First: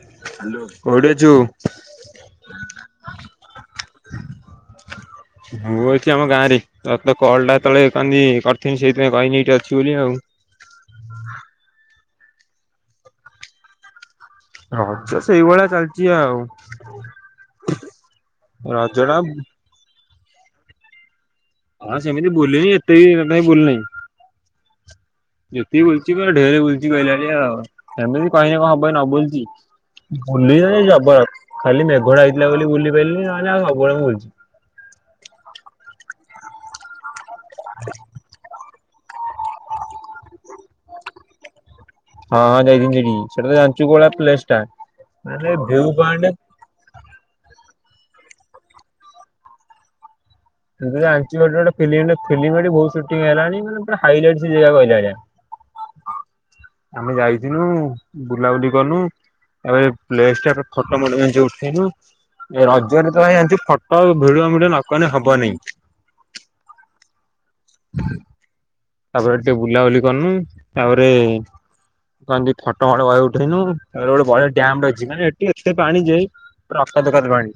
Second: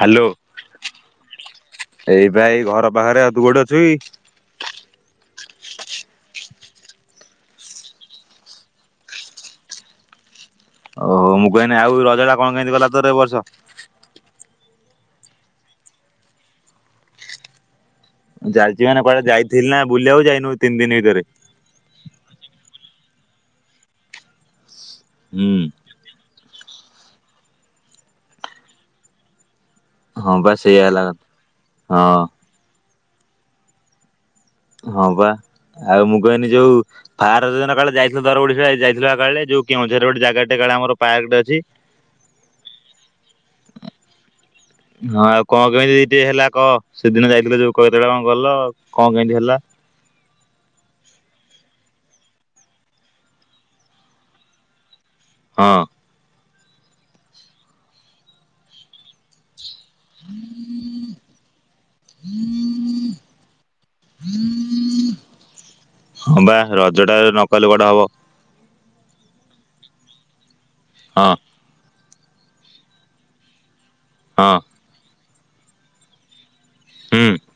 Hello କୋଉଠି ଅଛୁ? ଏଇ ବା ଏଇ ଘର ବାହାରେ ଆଉ ତୁ କୋଉଟି ଅଛୁ କି? ମୁଁ ଅଛି ଆମ ଗାଁ ରେ ତତେ କଲଟା ତଳେ କନି କରିଥିଲି ସେଇଥିପାଇଁ କହିନି ଏଠି ଅଛି ବୋଲି ଆଉ। ଓହୋ ମୁଁ କଇନି ଆଉ ରଜ ଟା କଣ କେମିତି ଗଲା ତୋର ଏଇ ବର୍ଷ। ରଜ ସେଇଭଳିଆ ଚାଲିଚି ଆଉ। ଯାଲିଚି ରଜ ମାନେ ଟା କୁଆଡେ ଯାଇଥିଲି ନା ବୁଲିଆକୁ ଯାଇନୁ ତିନି ଦିନି ଭିତରେ। ହଁ ସେମିତି ବୁଲିନି ଏତେ ବି ବୁଲି ନାଇ ହୁଁ। ଯେତିକି ବୁ କି ଢେରେ ବୁଲିଛି କହିଲା ଭଳିଆ ଆଉ ସେମିତି କହିଲେ କଣ ହବ ନ ବୁଲୁଚି। ହଁ ବା ବୁଲି ସେଇଆ ହେଲା କଥା। ଜବର ଖାଲି ହଁ ମେଘଡା ହେଇଥିଲା ବୋଲି ବୁଲି ପାରିଲିନି ନହେଲେ ଆଉ ସବୁବେଳେ ମୁଁ ବୁଲିଚି। ହଁ ବା ଆଉ ମୁଁ କହିନି ଯୋଉ ଫାର ଦିନ କାଳେ ଯାଇଥିଲ ଦର ଓଡିଶା ଯାଇଥିଲ କାଳେ ଯୋଉ କେଉଁଝରରେ ଗୋଟେ ଜାଗା ଟେ କାଳେ ଆମର ପାର୍କଟେ ଅଛି? ହଁ ହଁ ଯାଇଥିଲି ସେଇଠିକି ସେଟାତ ଯାଞ୍ଚୁ କୋଉଭଳିଆ ପ୍ଲେସଟେ। ହଁ ଆଉ କଣ କେମିତି ଟିକେ ହେଲା କହ ସେଦିନ ଯାଇଥିଲୁ ଯୋଉ କତ କେତେବେଳେ କଣ ଗଲ କଣ କେମିତି ହେଲା? ତୁତ ଜାଣିଚୁ ହେଟି ଗୋଟେ ଫିଲିମ ହେଟି ବହୁତ ସୁଟିଂ ହେଲାଣି ପୁରା ହାଇଲାଇଟି ସେ ଜାଗାହିଲା ଭଳିଆ। ହଁ। ଆମେ ଯାଇଥିନୁ ବୁଲାବୁଲି କନୁ ଏବେ ପ୍ଲେସ ଟାରେ ଫୋଟୋ ମୋଟୋ ମେଞ୍ଚେ ଉଠେଇନୁ। ଏ ରଜରେ ତ ଭାଇ ଜାଣିଚୁ ଫଟ ଭିଡ଼ିଓ ମିଡ଼ିଓ ନ କଲେ ହବନି। ହଁ ବା ରଜ ଟାରେ ନ କଲେ କୁଆଡେ ହବ ତାପରେ ଟିକେ ବୁଲାବୁଲି କନୁ ତାପରେ ହଁ କହନ୍ତି ଫଟ ମଟ ବହେ ଉଠେଇନୁ। ତା ପରେ ଗୋଟେ ବଢ଼ିଆ ହଁ ଡ୍ୟାମ୍ ଟେ ଅଛି ମାନେ ଏଠି ଏତେ ପାଣି ଯେ ପୁରା ଅକାତ ହୁଁ କାତ ପାଣି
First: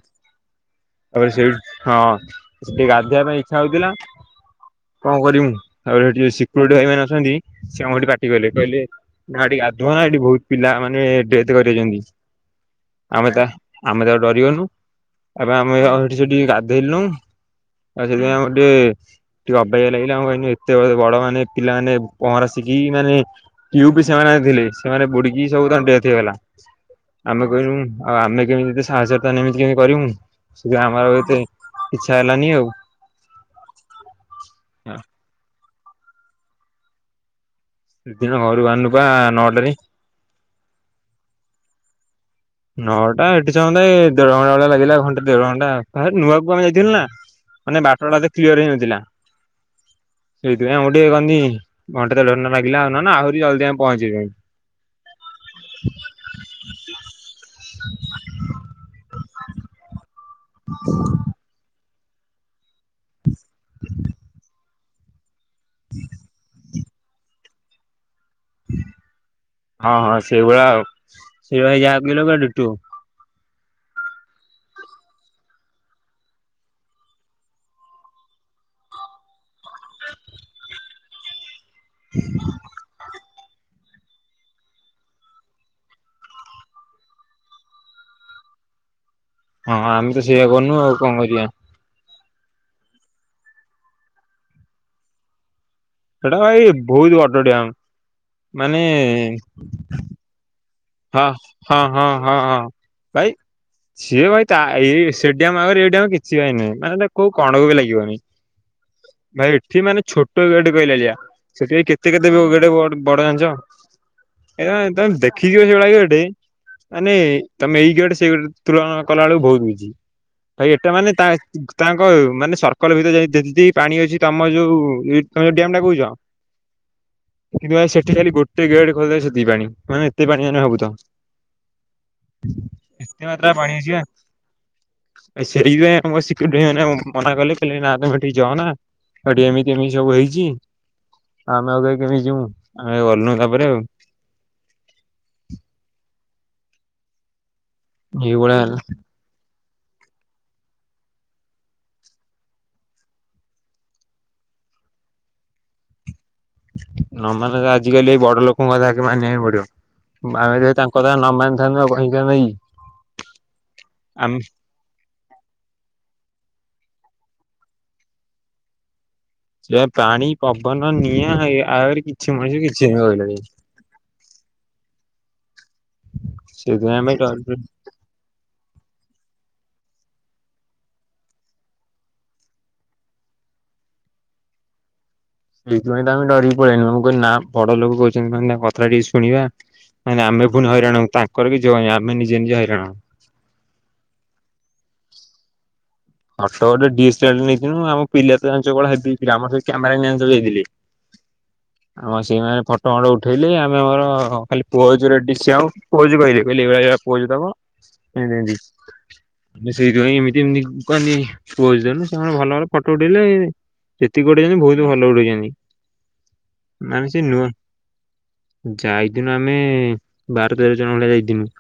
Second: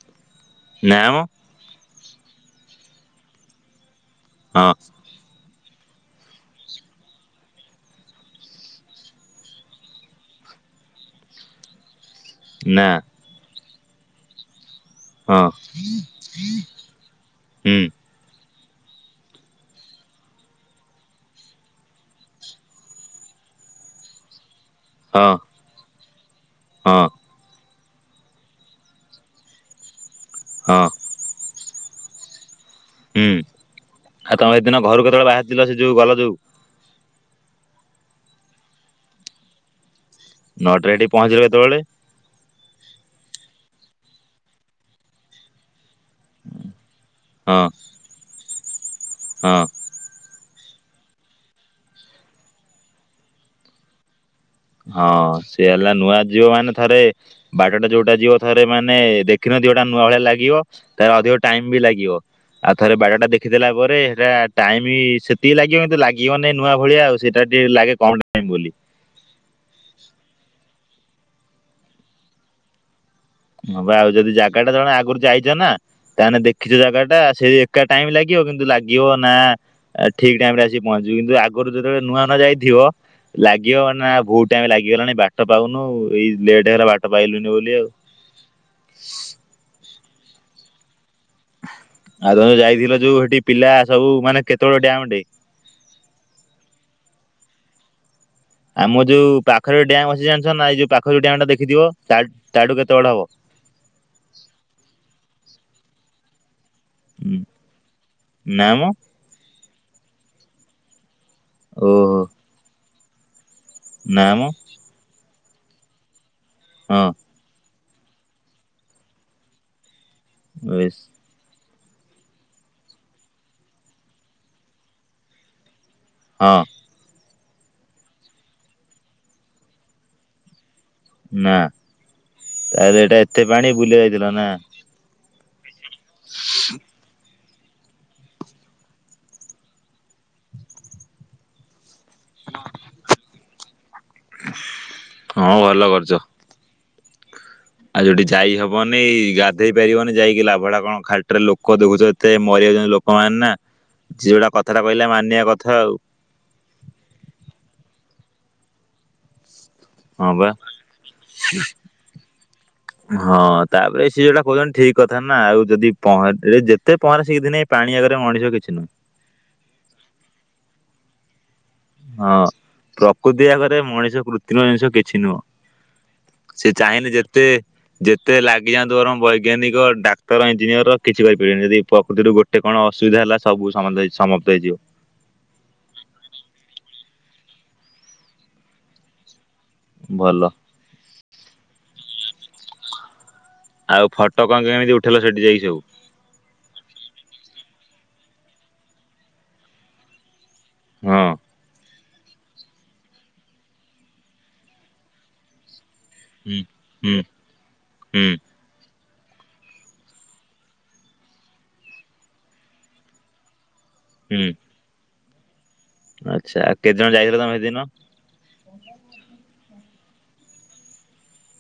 ନା ମ ତାପରେ ସେଇଠ ହଁ ସେଠି ଗାଧୋଇବା ପାଇଁ ଇଚ୍ଛା ହଉଥିଲା। ହଁ। କଣ କରିମୁ ଆଉ ସେଠି ଯୋଉ ସିକୁରୁଟି ଭାଇ ମାନ ଅଛନ୍ତି ସେ ଆମକୁ ସେଠି ପାଟି କଲେ କହିଲେ ନା ଏଠି ଗାଧୁଆ ନା ଏଠି ବହୁତ ପିଲା ମାନେ ଡେଥ୍ କରିଯାଇଛନ୍ତି। ନାଁ। ଆମେ ତା ଆମେ ତାକୁ ଡ଼ରିଗନୁ ହଁ ଅପେ ଆମେ ଏଠି ସେଠି ଗାଧେଇଲୁନୁ। ହୁଁ। ତାପରେ ସେଥିପାଇଁ ଆମକୁ ଟିକେ ଟିକେ ଅବାଗିଆ ଲାଗିଲା ଆମେ କ ସେତେବେଳେ ବଡ଼ ମାନେ ପିଲାମାନେ ପହଁରା ଶିଖିକି ମାନେ ଟ୍ୟୁବ ସେମାନେ ଆଣିଥିଲେ। ସେମାନେ ହଁ ବୁଡ଼ିକି ସବୁ ତାଙ୍କ ଡେଥ ହେଇଗଲା। ହଁ ଆମେ କହିନୁ ଆଉ ଆମେ କେମିତି ଏ ସାହାଯ୍ୟ ତାହେନେ ଏମିତି କେମିତି କରିବୁ ସେଥି ହଁ ଆମର ଏତେ ଇଚ୍ଛା ହେଲାନି ଆଉ। ହୁଁ ଆଉ ତମେ ସେଦିନ ଘରୁ କେତେବେଳେ ବାହାରିଥିଲ ସେ ଯୋଉ ଗଲ ଯୋଉ। ସେ ଦିନ ଘରୁ ବାହାରିନୁପା ନଅଟାରେ। ନଅଟାରେ ହେଟି ପହଞ୍ଚିବ କେତେବେଳେ? ନଅଟା ଏଠି ସମୁଦାଇ ଦେଢ ଘଣ୍ଟା ଭଳିଆ ଲାଗିଲା ଘଣ୍ଟା ଦେଢ଼ ଘଣ୍ଟା ନୂଆ କକୁ ଆମେ ଯାଇଥିଲୁ ନା। ହଁ ମାନେ ବଟ ଟା ଏତେ କ୍ଲିୟର ହେଇନଥିଲା। ହଁ। ସେଇଥିପାଇଁ ଆଉ ଗୋ ଟେ କନି ଘଣ୍ଟେ ଦେଢ଼ ଘଣ୍ଟା ଲାଗିଲା ଆ ଆହୁରି ଜଲଦି ଆମେ ପହଞ୍ଚି ଯାଇଥାନ୍ତୁ। ହଁ ସିଏ ହେଲା ନୂଆ ଯିବ ମାନେ ଥରେ। ବାଟ ଟା ଯୋଉଟା ଯିବ ଥରେ ମାନେ ଦେଖିନଥିବ ହେଟା ନୂଆ ଭଳିଆ ଲାଗିବ ତ ଅଧିକ ଟାଇମ ବି ଲାଗିବ ଆଉ ଥରେ ବାଡ଼ାଟା ଦେଖିଦେଲା ପରେ ହେଟା ଟାଇମ ସେ ଟି ଲାଗିବ ତୁ ଲାଗିବ ନେଇଁ ନୂଆ ଭଳିଆ ଆଉ ସେଇଟା ଟିକେ ଲାଗେ କମ ଟାଇମ ବୋଲି। ହଁ ହଁ ସେଇଭଳିଆ ଆଉ ସେଇଭଳିଆ ଇଆ ଭଳିଆ ଡ଼ିଟୁ ହଁ ବା ଆଉ ଯଦି ଜାଗା ଟା ଜଣେ ଆଗରୁ ଯାଇଛ ନା। ତାହେଲେ ଦେଖିଛ ଜାଗା ଟା ସେ ଏକା ଟାଇମ ଲାଗିବ କିନ୍ତୁ ଲାଗିବ ନା ଆ ଠିକ୍ ଟାଇମ୍ ରେ ଆସି ପହଞ୍ଚିବୁ କିନ୍ତୁ ଆଗରୁ ଯେତେବେଳେ ନୂଆ ନୂଆ ଯାଇଥିବ। ଲାଗିବ ମାନା ଭହୁତ ଟାଇମ ଲାଗିଗଲାଣି ବାଟ ପାଉନୁ ଏଇ ଲେଟ ହେରେ ବାଟ ପାଇଲୁନି ବୋଲି ଆଉ। ହଁ ଆମେ ତ ସେଇଆ କନୁ ଆଉ କଣ କରିବା। ଆଉ ତମେ ଯାଇଥିଲ ଯୋଉ ସେଠି ପିଲା ସବୁ ମାନେ କେତେବେଳେ ଡ୍ୟାମ ଟେ? ସେଟାପା ହେଇ ବହୁତ ବଡ଼ ଡ୍ୟାମ। ଆମ ଯୋଉ ପାଖରେ ଡ୍ୟାମ୍ ଅଛି ଜାଣିଛ ନା ଏଇ ଯୋଉ ପାଖ ଯୋଉ ହଁ ଡ୍ୟାମ ଟା ହଁ ଦେଖିଥିବ ହଁ ତାଠୁ ହଁ ହଁ। ତାଠୁ କେତେ ବଡ଼ ହବ। ଭାଇ ସିଏ ଭାଇ ତା ଏଇ ସେ ଡ୍ୟାମ ଆଗରେ ଏଇ ଡ୍ୟାମ କିଛି ସିଏ ଭାଇ ନୁହେଁ ମାନେ ତା କୋଉ ଉଁ, କଣକୁ ବି ଲାଗିବନି। ନା ମ ଭାଇ ଏଠି ମାନେ ଛୋଟ ଗେଟ କହିଲା ଭଳିଆ ସେଥିପାଇଁ କେତେ କେତେ ଗେଟ ବଡ଼ ମାନେ ଜାଣିଛ ନା? ନାଁ ମଁ। ତମେ ତମେ ଦେଖିଯିବ ସେଇଭାଳିଆ ଗଟେ ହଁ ମାନେ ତମେ ଏଇ ଗଟେ ସେଇ ଗଟେ ତୁଳନା କଲା ବେଳକୁ ବହୁତ ହଉଚି ଭାଇ ଏଟା ବେଶ ମାନେ ତା ତାଙ୍କ ମାନେ ସର୍କଲ ଭିତରେ ଯଦି ପାଣି ଅଛି ତମ ଯୋଉ ତ ଯୋଉ ଡ୍ୟାମ ଟା କହୁଛ। ହଁ। କିନ୍ତୁ ଆ ସେଠି ଖାଲି ଗୋଟେ ଗେଟ ଖୋଦେ ସେତିକି ପାଣି ମାନେ ଏତେ ପାଣି ମାନେ ଭାବୁଥା ନା ତାହେଲେ ଏଇଟା ଏତେ ମାତ୍ରା ପାଣି ଅଛି ବା। ବୁଲିବାକୁ ଯାଇଥିଲା ନା। ସେଇଥିପାଇଁ ଆମ ସିକ୍ୱରିଟି ଭାଇ ମାନେ ମନା କଲେ। ନାଇଁ ତମେ ହେଠିକି ଯାଆନା ଏମିତି ଏମିତି ସବୁ ହେଇଛି। ଆମେ ଆଉ କାହିଁ କେମିତି ଯିବୁ ଆମେ ଗଲନୁ ତାପରେ ଆଉ। ହଁ ଭଲ କରୁଛ। ଆଉ ଯୋଉଠି ଯାଇ ଏଇଭଳିଆ ହେଲା। ହବନି ଏଇ ଗ ଦେଇପାରିବନି ଯାଇକି ଲାଭଡା କଣ ଖାଲିଟାରେ ଲୋକ ଦେଖୁଛ ଏତେ ମରିଯାଉଛନ୍ତି ଲୋକମାନେ ନା। ସିଏ ଯୋଉଟା କଥାଟା କହିଲା ମାନିବା କଥା ଆଉ। ନ ମାନେ ତ ଆଜିକାଲି ଏଇ ବଡ ଲୋକଙ୍କ କଥାକେ ମାନିବା ପାଇଁ ପଡିବ। ହଁ ବା ଆମେ ଯ ତାଙ୍କ କଥା ନ ମିଥାନ୍ତୁ [unintelligible] [unintelligible] ହଁ ତାପରେ ସେ ଯୋଉଟା ଠିକ କଥା ନା ଆଉ ଯଦିହଁରା ଯେତେ ପହଁରା ସେ ଦିନ ଏ ପାଣି ଆଗରେ ମଣିଷ କିଛି ନୁହଁ। ଏ ପାଣି ପବନ ନିଆଁ ଆରେ କିଛି ହଁ ମଣିଷ କିଛି କହିଲ। ପ୍ରକୃତି ଆଗରେ ମଣିଷ କୃତ୍ରିମ ଜିନିଷ କିଛି ନୁହଁ। ସେ ସେଇଥିପାଇଁ ଚାହିଁଲେ ଆମେ ଯେତେ ଡରି ଯେତେ ଲାଗିଯାଆନ୍ତୁ ବରଂ ବୈଜ୍ଞାନିକ ଡାକ୍ତର ଇଞ୍ଜିନିୟର କିଛି କରିପାରିବନି ଯଦି ପ୍ରକୃତିରୁ ଗୋ ଗୋଟେ କଣ ଅସୁବିଧା ହେଲା ସବୁ ସମାପ୍ତ ହେଇଯିବ। ସେଇଥିପାଇଁ ତମେ ଡରିକ ପଳେଇନୁ ମୁଁ କିଲି ନା ବଡ ଲୋକ କହୁଛନ୍ତି ମାନେ ତାଙ୍କ କଥା ଟିକେ ଶୁଣିବା। ମାନେ ଭଲ। ଆମେ ପୁଣି ହଇରାଣୁ ତାଙ୍କର ବି ଯିବନ ଆମେ ନିଜେ ନିଜେ ହଇରାଣ। ଆଉ ଫଟୋ କଣ କେମିତି ଉଠେଇଲ ସେଠି ଯକି ସବୁ? ଅଠୋ ଗୋଟେଦିଏସ୍ଲାର ନେଇଥିଲୁ ଆମ ପିଲା ତ ଜାଞ୍ଚ କୌଭଳିଆ ହେବି ପିଲା ଆମର ସ କ୍ୟାମେରା ମ୍ୟାନ୍ ହେଇଥିଲି। ହଁ ଆମ ସେଇମାନେ ଫଟୋ ଫଣ୍ଡ ଉଠେଇଲେ ଆମେ ଆମର ଖାଲି ପୁଅ ଡିସି ଆଉ। ପୋଷେ କହିଲେ ହୁଁ କହିଲେ ଏଇଭଳିଆ ଏ ହୁଁ ପୋଯ ଦବ ହୁଁ ଏମତି ଏମତି। ସେଇଥିପାଇଁ ଏମିତି ଏମତି କହି ପ ଦନୁ ସେମାନେ ଭଲ ଭଲ ଫଟୋ ଉଠେଇଲେ ଯେତିକି ହୁଁ ଉଠେଇଛନ୍ତି ବହୁତ ଭଲ ଉଠେଇଛନ୍ତି। ଆଚ୍ଛା ଆଉ କେତେ ଜଣ ଯାଇଥିଲ ତମେ ହେଦିନ? ଯାଇଥିନୁ ଆମେ ବାର ତେର ଜଣ ଭଳିଆ ଯାଇଥିନୁ।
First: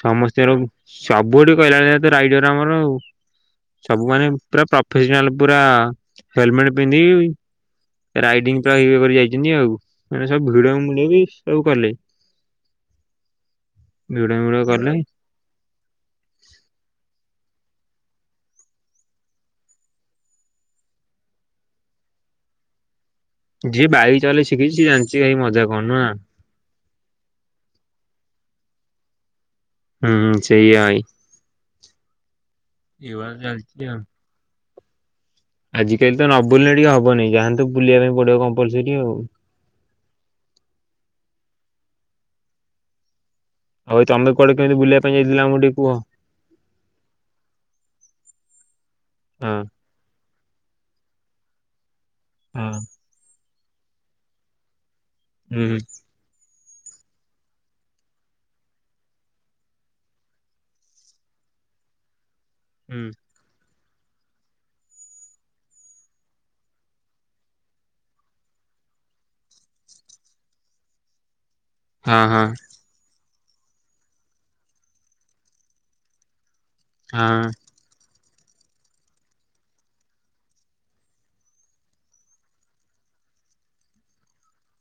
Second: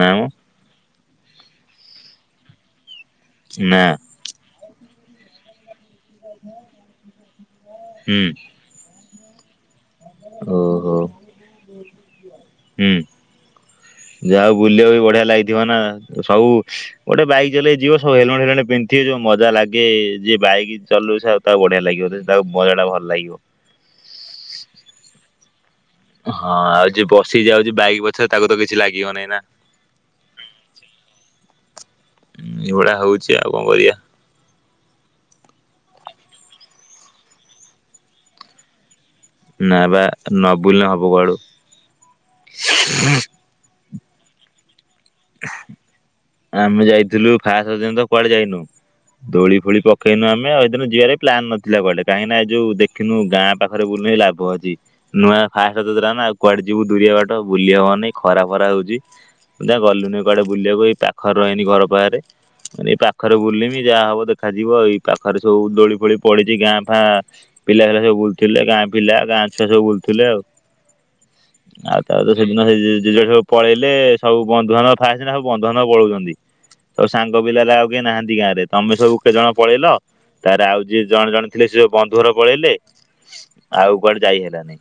ନା ମ ସମସ୍ତର ସବୁଆଠି କହିଲାଣି ତ ରାଇଡର ଆମର ଆଉ। ନା ସବୁ ମାନ ପୁରା ପ୍ରଫେସନାଲ ପୁରା ହେଲମେଟ ପିନ୍ଧକି ହୁଁ ରାଇଡିଇଂ ପ କରି ଯାଇଛନ୍ତି ଆଉ। ମାନେ ସବୁ ଭିଡ ଓହୋ ମଳି ବି ସବୁ କଲେ। ହୁଁ ଭିଡ ଭିଡ ଯାହାଉ କଲେ ବୁଲିବାକୁ ବଢିଆ ଲାଗିଥିବ ନା। ସବୁ ଗୋଟେ ବାଇକ ଚଲେଇ ଯିବ ସୁ ହେଲମେଟ ହେଲମେଟ ପିନ୍ଧିଥିବେ ଯୋଉ ମଜା ଲାଗେ ଯି ବାଇକ ଚଲୁ ତ ବଢିଆ ଲାଗିବ ତାକୁ ମଜା ଟା ଭଲ ଲାଗିବ। ଯିଏ ବାଇକ ଚଲେ ଶିଖିଛି ଶେ ଜାଣିଛି କାଇ ମଜା କଣ ନା? ହଁ ଆଉ ଯିଏ ବସି ଯାଉଛି ବାଇକ ପଛରେ ତାକୁ ତ କିଛି ଲାଗିବନହିଁ ନା ହୁଁ ସେୟା ହଁ ଏଇଭଳିଆ ହଉଛି ଆଉ କଣ କରିବା। ଆଜିକାଲି ତ ନବୁଲିଲେ ନ ଟିକେ ହବନି ଯାହାନ୍ତୁ ବୁଲିବା ପାଇଁ ପଡିବ କମ୍ପଲସରି ଆଉ। ନା ବା ନ ବୁଲ ନ ହବ କୁଆଡୁ? ଆଉ ତମେ କୁଆଡୁ କେମିତି ବୁଲିବାପାଁଇ ଆମେ ଯାଇଥିଲୁ ଫାଷ୍ଟ ଦ ତ କୁଆଡେ ଯାଇନୁ ହଁ ଦୋଳି ଫୋଳି ପ କହିୁ ଆମେ ଏଇିନ ଯିବାରେ ପ୍ଲାନ୍ ନଥିଲା କଆଡେ କାହିଁକିନା ଏଇ ଯଉ ହଁ ଦେଖିନୁ ଗାଁ ପାଖରେ ବୁଲୁି ଲାଭ ଆଛି। ନୂଆ ହୁଁ [unintelligible] କୁଆଡେ ଯିବୁ ଦୂରିବା ବାଟ ବୁଲିବା ହବନି ଖରା ଖରା ହଉଛି ଯା ଗଲୁନି। କୁଆଡେ ବୁଲିବାକୁ ଏଇ ପାଖରେ ରହନି ଘର ପାଖରେ ମାନେ ହୁଁ। ପାଖ ରେ ବୁଲିମି ଯାହା ହବ ଦେଖାଯିବ ଏଇ ପାଖରେ ସବୁ ଦୋଳି ଫୋଳି ପଡିଛି ଗାଁ ଫାଁ ପିଲା ପିଲା ସବୁ ବୁଲୁଥିଲେ ଗାଁ ପିଲା ଗାଁ ଛୁଆ ସବୁ ବୁଲୁଥିଲେ ଆଉ। ଆଉ ତା ହଁ ହଁ ସେଦିନ ସେ ଜେଜେ ସବୁ ପଳେଇଲେ ସବୁ ବନ୍ଧୁ ବାନ୍ଧବ [unintelligible] ବନ୍ଧୁ ବାନ୍ଧବ ପଳୋଉଛନ୍ତି ତ ସାଙ୍ଗ ହଁ ପିଲାରା କେହି ନାହାନ୍ତି ଗାଁରେ ତମେ ସବୁ କେତେ ଜଣ ପଳେଇଲ ତାର ଆଉ ଯିଏ ଜଣେ ଜଣେ ଥିଲେ ସେ ଯୋଉ ବନ୍ଧୁ ଘର ପଳେଇଲେ ଆଉ କୁଆଡେ ଯାଇ ହେଲାନି।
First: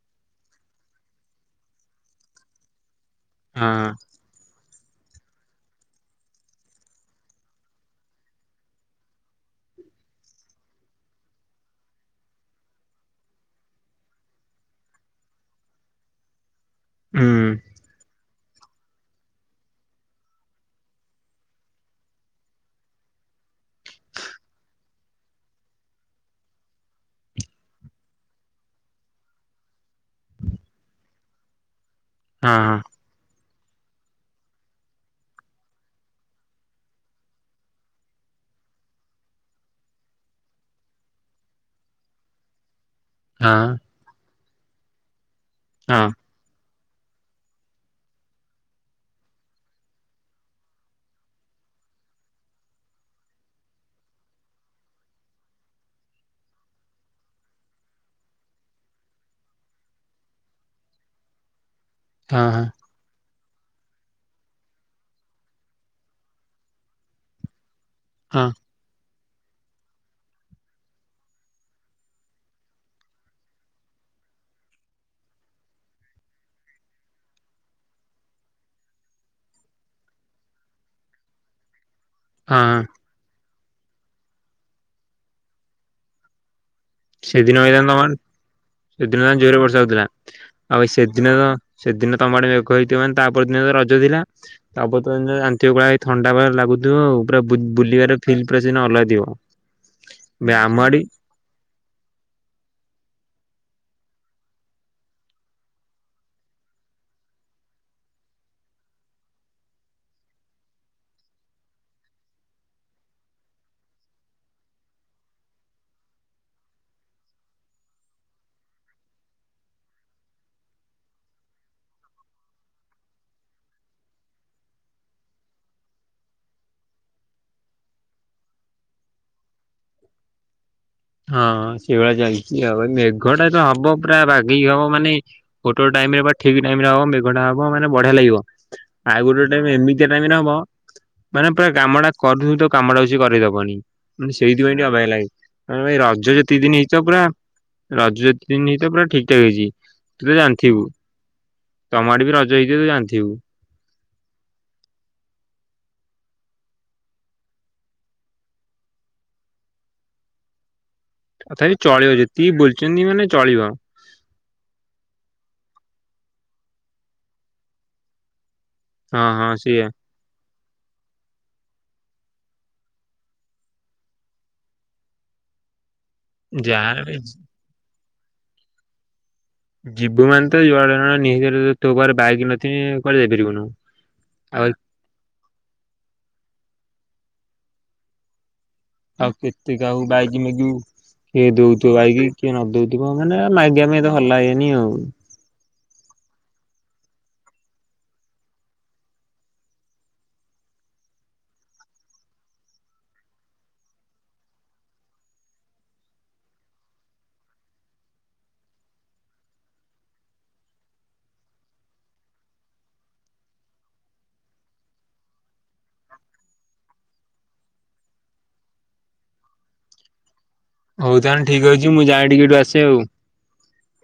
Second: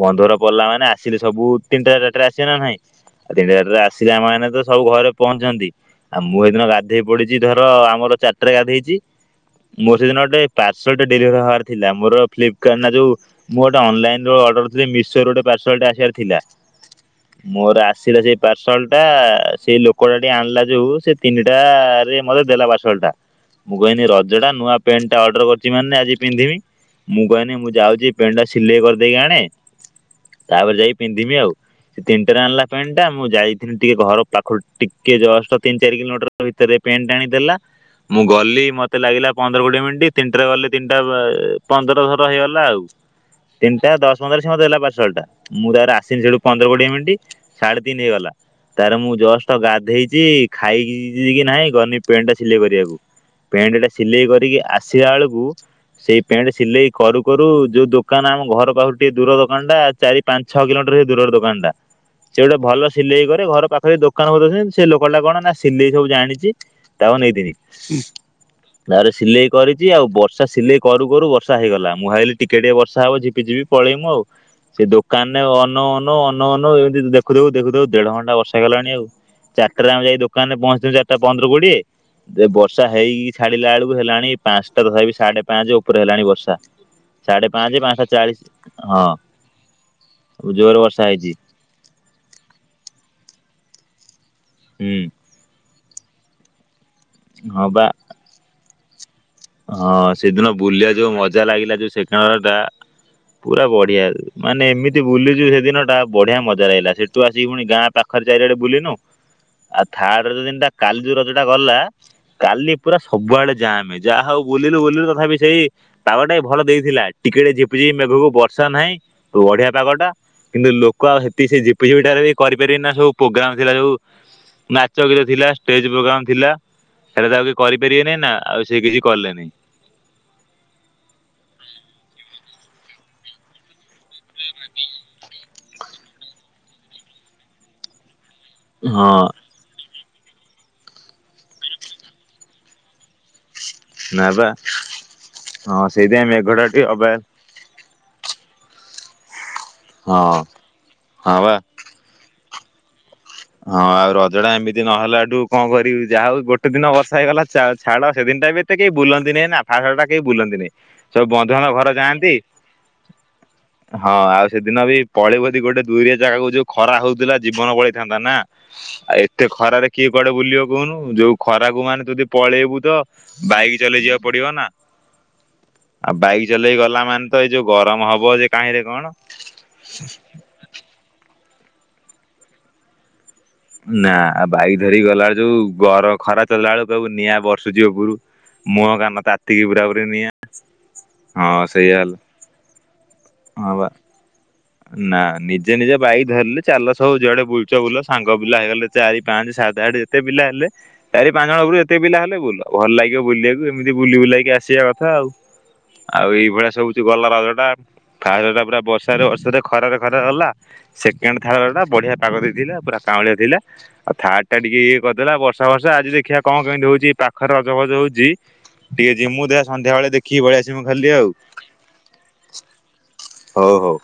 ବନ୍ଧୁ ଘର ଗଲା ମାନେ ଅଶିବେ ସବୁ ତିନି ଟା ଚାରିଟା ରେ ଆସିବେ ନା ନାହିଁ ଆ ତିନିଟା ଚାରିଟା ରେ ଆ ହଁ ଜା ମାନେ ତ ସବୁ ଘରେ ପହଞ୍ଚନ୍ତି ଆ ମୁଁ ଏଇଦିନ ଗାଧେଇ ପଡିଛି ଧର ଆମର ଚାରିଟାରେ ଗାଧେଇଛି। ମୋର ସେଦିନ ଗୋଟେ ପାର୍ସଲ ଟେ ଡେଲିଭରି ହବାର ଥିଲା ମୋର ଫ୍ଲିପକାର୍ଟ ନା ଯୋଉ ମୁଁ ଗୋଟେ ଅନଲାଇନ ର ଅର୍ଡର ଥିଲି ମିସୋ ଗୋଟେ ପାର୍ସଲଟେ ଆସିବାର ଥିଲା। ହୁଁ ମୋର ଆସିଲା ଶେ ସଲ୍ ଟା ସେଇ ଲୋକଟା ଟିକେ ଆଣିଲା ଯୋଉ ସେ ତିନିଟା ରେ ମତେ ଦେଲା ପାର୍ସଲ୍ ଟା। ମୁଁ କହିନି ରଜଟା ନୂଆ ପ୍ୟାଣ୍ଟା ଟା। ଅର୍ଡର କରିଛି ମାନେ ଆଜି ପିନ୍ଧିବି ମୁଁ କହିନି ମୁଁ ଯାଉଛି ପେଣ୍ଟ ଟା ସିଲେଇ କରିଦେଇକି ଆଣେ ତାପରେ ଯାଇକି ପିନ୍ଧିବି ଆଉ। ସେ ତିନିଟାରେ ହଁ ଆଣିଲା ହଁ ପାଣି ଟା ମୁଁ ଯାଇକି ଟିକେ ଘର ପାଖରୁ ଟିକେ ଜଷ୍ଟ ତିନି ଚାରି କିଲୋମିଟର ଭିତରେ ପେଣ୍ଟ ଆଣିକି ଦେଲା ମୁଁ ଗଲି ମତେ ଲାଗିଲା ପନ୍ଦର କୋଡିଏ ମିନିଟ୍ ତିନିଟାରେ ଗଲି ତିନିଟା ପନ୍ଦର ଧର ହେଇଗଲା ଆଉ। ହଁ ତିନିଟା ଦଶ ପନ୍ଦର ରେ ସେ ମତେ ଦେଲା ପାଟସଲ୍ ଟା ମୁଁ ତାପରେ ହଁ ଆସିନି ସେଠୁ ପନ୍ଦର କୋଡିଏ ମିନିଟ୍ ସାଢ଼େ ତିନି ହେଇଗଲା ତାର ମୁଁ ଜଷ୍ଟ ଗାଧେଇଛି ଖାଇ କି ନାହିଁ ଗନି ପେଣ୍ଟ ଟା ଶିଲେଇ କରିବାକୁ ପେଣ୍ଟ ଟା ସିଲେଇ କରିକି ଆସିଲା ବେଳକୁ ସେଇ ପେଣ୍ଟ ସିଲେଇ କରୁ କରୁ ଯୋଉ ଦୋକାନ ଆମ ଘର ପାଖରୁ ଟିକେ ଦୂର ଦୋକାନ ଟା ଚାରି ପାଞ୍ଚ ଛଅ କିଲୋମିଟର ହେଇ ଦୂରର ଦୋକାନ ଟା ସେ ହଁ ଗୋଟେ ଭଲ ସିଲେଇ କରେ ଘର ପାଖରେ ଦୋକାନ [unintelligible] ବୋ ଅଛନ୍ତି ସେ ଲୋକଟା କଣ ନା ସିଲେଇ ସବୁ ଜାଣିଚି ତାମାନେ ଏଇ [unintelligible] ହଁ। ତାପରେ ସିଲେଇ କରିଛି ଆଉ ବର୍ଷା ସିଲେଇ କରୁ କରୁ ବର୍ଷା ହେଇଗଲା ମୁଁ ଭାଵିଲି ଟିକେ ଟିକେ ବର୍ଷା ହବ ଝିପି ଝିପି ପଳେଇମୁ ଆଉ ସେ ଦୋକାନରେ ଅନଉ ଅନଉ ଅନଉ ଅନଉ ଏମିତି ଦେଖୁଦେଖୁ ଦେଖୁଦେଖୁ ଦେଢ ଘଣ୍ଟା ବର୍ଷା ହେଇଗଲାଣି ଆଉଚାରିଟାରେଆମେ ଯାଇକି ଦୋକାନରେ ପହଞ୍ଚିଲୁ ଚାରିଟା ପନ୍ଦର କୋଡିଏ ଦେ ହଁ ବର୍ଷା ହେଇକି ଛାଡିଲା ବେଳକୁ ହେଲାଣି ପାଞ୍ଚଟା ତଥାପି ସାଢେ ପାଞ୍ଚ ଉପରେ ହେଲାଣି ବର୍ଷା ସାଢେ ସେଦିନ ପାଞ୍ଚ ଦିନ ପାଞ୍ଚଟା ମାନ୍ ଚାଳିଶି ସେଦିନ ଆ। [unintelligible] ଜୋରରେ ବର୍ଷା ହଉଥିଲା ହଁ ଜୋରେ ଆଉ ଏଇ ବର୍ଷା ହେଇଛି ସେଦିନ ତ ସେଦିନ ତମ ଆଡେ ମେଘ ହେଇଥିବ ମାନେ ତାପର ଦିନ ତ ରଜ ଥିଲା ତା ହୁଁ ପର ଦିନ [unintelligible] ଯନ୍ତି କୋଳା ହେ। ଥଣ୍ଡା ଭଲିଆ ଲାଗୁଥିବ ଆଉ ପୁରା ହଁ ବା। ବୁଲିବାର ଫିଲ୍ ପୁରା ସେଦିନ ଅଲଗା ଥିବ ହଁ ସେଦିନ ଏବେ ଆମ ବୁଲିବା ଆଡେ ଯୋଉ ମଜା ଲାଗିଲା ଯୋଉ ସେ [unintelligible] କାନାଳ ଟା ପୁରା ବଢିଆ ରେ ମାନେ ଏମିତି ବୁଲିଚୁ ସେଦିନ ଟା ବଢିଆ ମଜାଲାଗିଲା ସେଠୁ ଆସିକି ପୁଣି ଗାଁ ପାଖ ଖାଲି ଚାରି ଆଡେ ବୁଲି ନୁ ଆଉ ଥାର୍ଡରଜ ଦିନଟା କାଲି ଯୋଉ ରଜ ଟା ଗଲା କାଲି ପୁରା ସବୁଆଡେ ଯାଁମ୍ [unintelligible] ହେଇଜି ଵ ଯାହା ହଉ ବୁଲିଲୁ ବୁଲିଲୁ ତଥାପି ସେଇ ପାଗଟା ବି ଭଲ ଦେଇଥିଲା ଟିକେ ଟିକେ ଝିପଝିପି ମେଘକୁ ବର୍ଷା ନାହିଁ ବଢିଆ ପାଗ ଟା କିନ୍ତୁ ଲୋକ ଆଉ ହେତିକି ସେ ଝିପିଝିପିଟାରେ ହିଁ କରିପାରିବେ ନା ସବୁ ପ୍ରୋଗ୍ରାମ ଥିଲା ଯୋଉ ନାଚ ଗୀତ ଥିଲା ଷ୍ଟେଜ ପ୍ରୋଗ୍ରାମ ଥିଲା ସେଇଟା ତ ଆଉ କିଏ କରିପାରିବେନି ନା ଆଉ ସେ କିଛି କଲେନି। ହଁ ସେଭଳିଆ ଚାଲିଚି ଆଉ ମେଘ ଟା ତ ହବ ପୁରା ବାଗେଇକି ହବ ମାନେ ଗୋଟେ ଗୋଟେ ଟାଇମ ରେ ବା ଠିକ ଟାଇମ ରେ ହବ ମେଘଟା ହବ ମାନେ ବଢିଆ ଲାଗିବ ହଁ ଆଉ ଗୋଟେ ଗୋଟେ ଏମିତିଆ ଟାଇମ୍ ରେ ହବ ମାନେ ପୁରା କାମ ଟା କରୁଥୁବୁ ତୋ କାମ ଟା ସିଏ କରେଇ ଦବନି। ନା ମାନେ ବା ସେଇଥିପାଇଁ ଟିକେ ଅବାଗିଆ ଲାଗେ ହଁ ନହେଲେ ରଜ ସେଇଥିପାଇଁ ଯେତିକି ମେଘଟା ଦିନ ଟିକେ ହେଇଥିବ ଅବାଗିଆ ପୁରା ରଜ ତିନି ତ ପୁରା ଠିକ୍ ଠାକ୍ ହେଇଛି ହଁ ତୁ ତ ଜାଣିଥିବୁ। ହଁ ବା ତମଆଡେ ବି ରଜ ହେଇଥିବ ତୁ ଜାଣିଥିବୁ ହଁ ଆଉ ରଜ ଟା ଏମିତି ନହେଲା ଠୁ କଣ କରିବି ଯାହା ହଉ ଗୋଟେ ଦିନ ବର୍ଷା ହେଇଗଲା ଛାଡ ହେ ଦିନଟା ବି ଏତେ କେହି ବୁଲନ୍ତି ନାଇଁ ନା [unintelligible] ଫାଷ୍ଟେ ଟା କେହି ବୁଲନ୍ତି ନାଇଁ ତଥାପି ଚଳିବ ଯେତିକି ବୁଲିଚନ୍ତି ମାନେ ଚଳିବ ହଁ ଆଉ ସେଦିନ ବି, ପଳେଇିବୁ ଯଦି ଗୋଟେ ଦୁରିଆ ଜାଗାକୁ ଯୋଉ ଖରା ହଉଥିଲା, ଜୀବନ ପଳେଇଥାନ୍ତା ନା ଆଉ, ହଁ ଏତେ ହଁ ସେଇଆ ଖରାରେ କିଏ କୁଆଡେ ବୁଲିବ କହୁନୁ। ଯୋଉ ଖରାକୁ, ମାନେ ଯଦି ପଳେଇବୁ, ତ ବାଇକ ଚଲେଇ ଯିବାକୁ ପଡିବ ନା ଆଉ ବାଇକ ଚଲେଇ ଯାହାହେଲେ ଗଲା ବି ମାନେ ତ, ଏଇ ଯୋଉ ଗରମ ହବ ଯେ କାହିଁରେ କଣ। ଯିବୁ ମାନେ ତ ଯୁଆଡେ ନି। ତୋ ପାଖରେ ବାଇକ ନଥିବ କୁଆଡେ ଯାଇପାରିବୁନୁ। ନା। ଆଉ ବାଇକ ଧରିକି ଗଲାବେଳେ ଯୋଉ ଗର ଖରା ଚଲିଲା ବେଳେ, ନିଆଁ ବର୍ଷୁଛି ଉପରୁ। ମୁହଁ କାନ ଆଉ ତାତିକି କେତେ କାହାକୁ ପୁରାପୁରି ବାଇକ ନିଆଁ। ମାଗିବୁ କିଏ ହଁ ଦଉଥିବ ସେଇଆ ବା, ହେଲା କିଏ ନ ଦଉଥିବ। ମାନେ ହଁ ମାଗି ବା ପାଇଁ ଭଲ ଲାଗେ ନି ନା। ନିଜ ଯେ ନିଜ ବାଇକ ଧରିଲେ, ଚାଲ ସବୁ। ଯୁଆଡେ ବୁଲଚ ବୁଲ। ସାଙ୍ଗ ପିଲା ହେଇଗଲେ, ଚାରି ପାଞ୍ଚ ସାତ ଆଠ ଯେତେ ପିଲା ହେଲେ ଚାରି ପାଞ୍ଚ ଜଣ ବରୁ, ଏତେ ପିଲା ହେଲେ ବୁଲ ଭଲ ଲାଗିବ ବୁଲିବାକୁ। ଏମିତି ବୁଲି ବୁଲେଇକି ଆସିବା କଥା ଆଉ। ଆଉ ଏଇଭଳିଆ ସବୁଉଛି ଗଲା ରଜ ଟା। ଫାସ ଟା ପୁରା ବର୍ଷାରେ ବର୍ଷ ସେ ବଧେ ଖରରେ ଖରା ଗଲା। ସେକେଣ୍ଡ ଥାର୍ଡ ଟା ବଢିଆ ପାଗ ଦେଇଥିଲା। ପୁରା କାଉଁଳିଆ ଥିଲା। ଆଉ ଥାର୍ ଟା, ଟିକେ ଇଏ କରିଦେଲା, ବର୍ଷା ବର୍ଷା। ଆଜି ଦେଖିବା, କଣ କେମିତି ହଉଛି।? ଏଇ ପାଖରେ ରଜଫଜ ହଉଛି। ଟିଏ ଯି ମୁଁ ଦେୟା ସନ୍ଧ୍ୟା ବେଳେ ଦେଖିକି, ପଳେଆସିମି ମୁଁ ଖାଲି ହଉ ଆଉ। ତାହେଲେ ଠିକ ଅଛି ମୁଁ ଯାଏ ଟିକେ ଏଠୁ ଆସେ ଆଉ। ହଉ, ହଉ।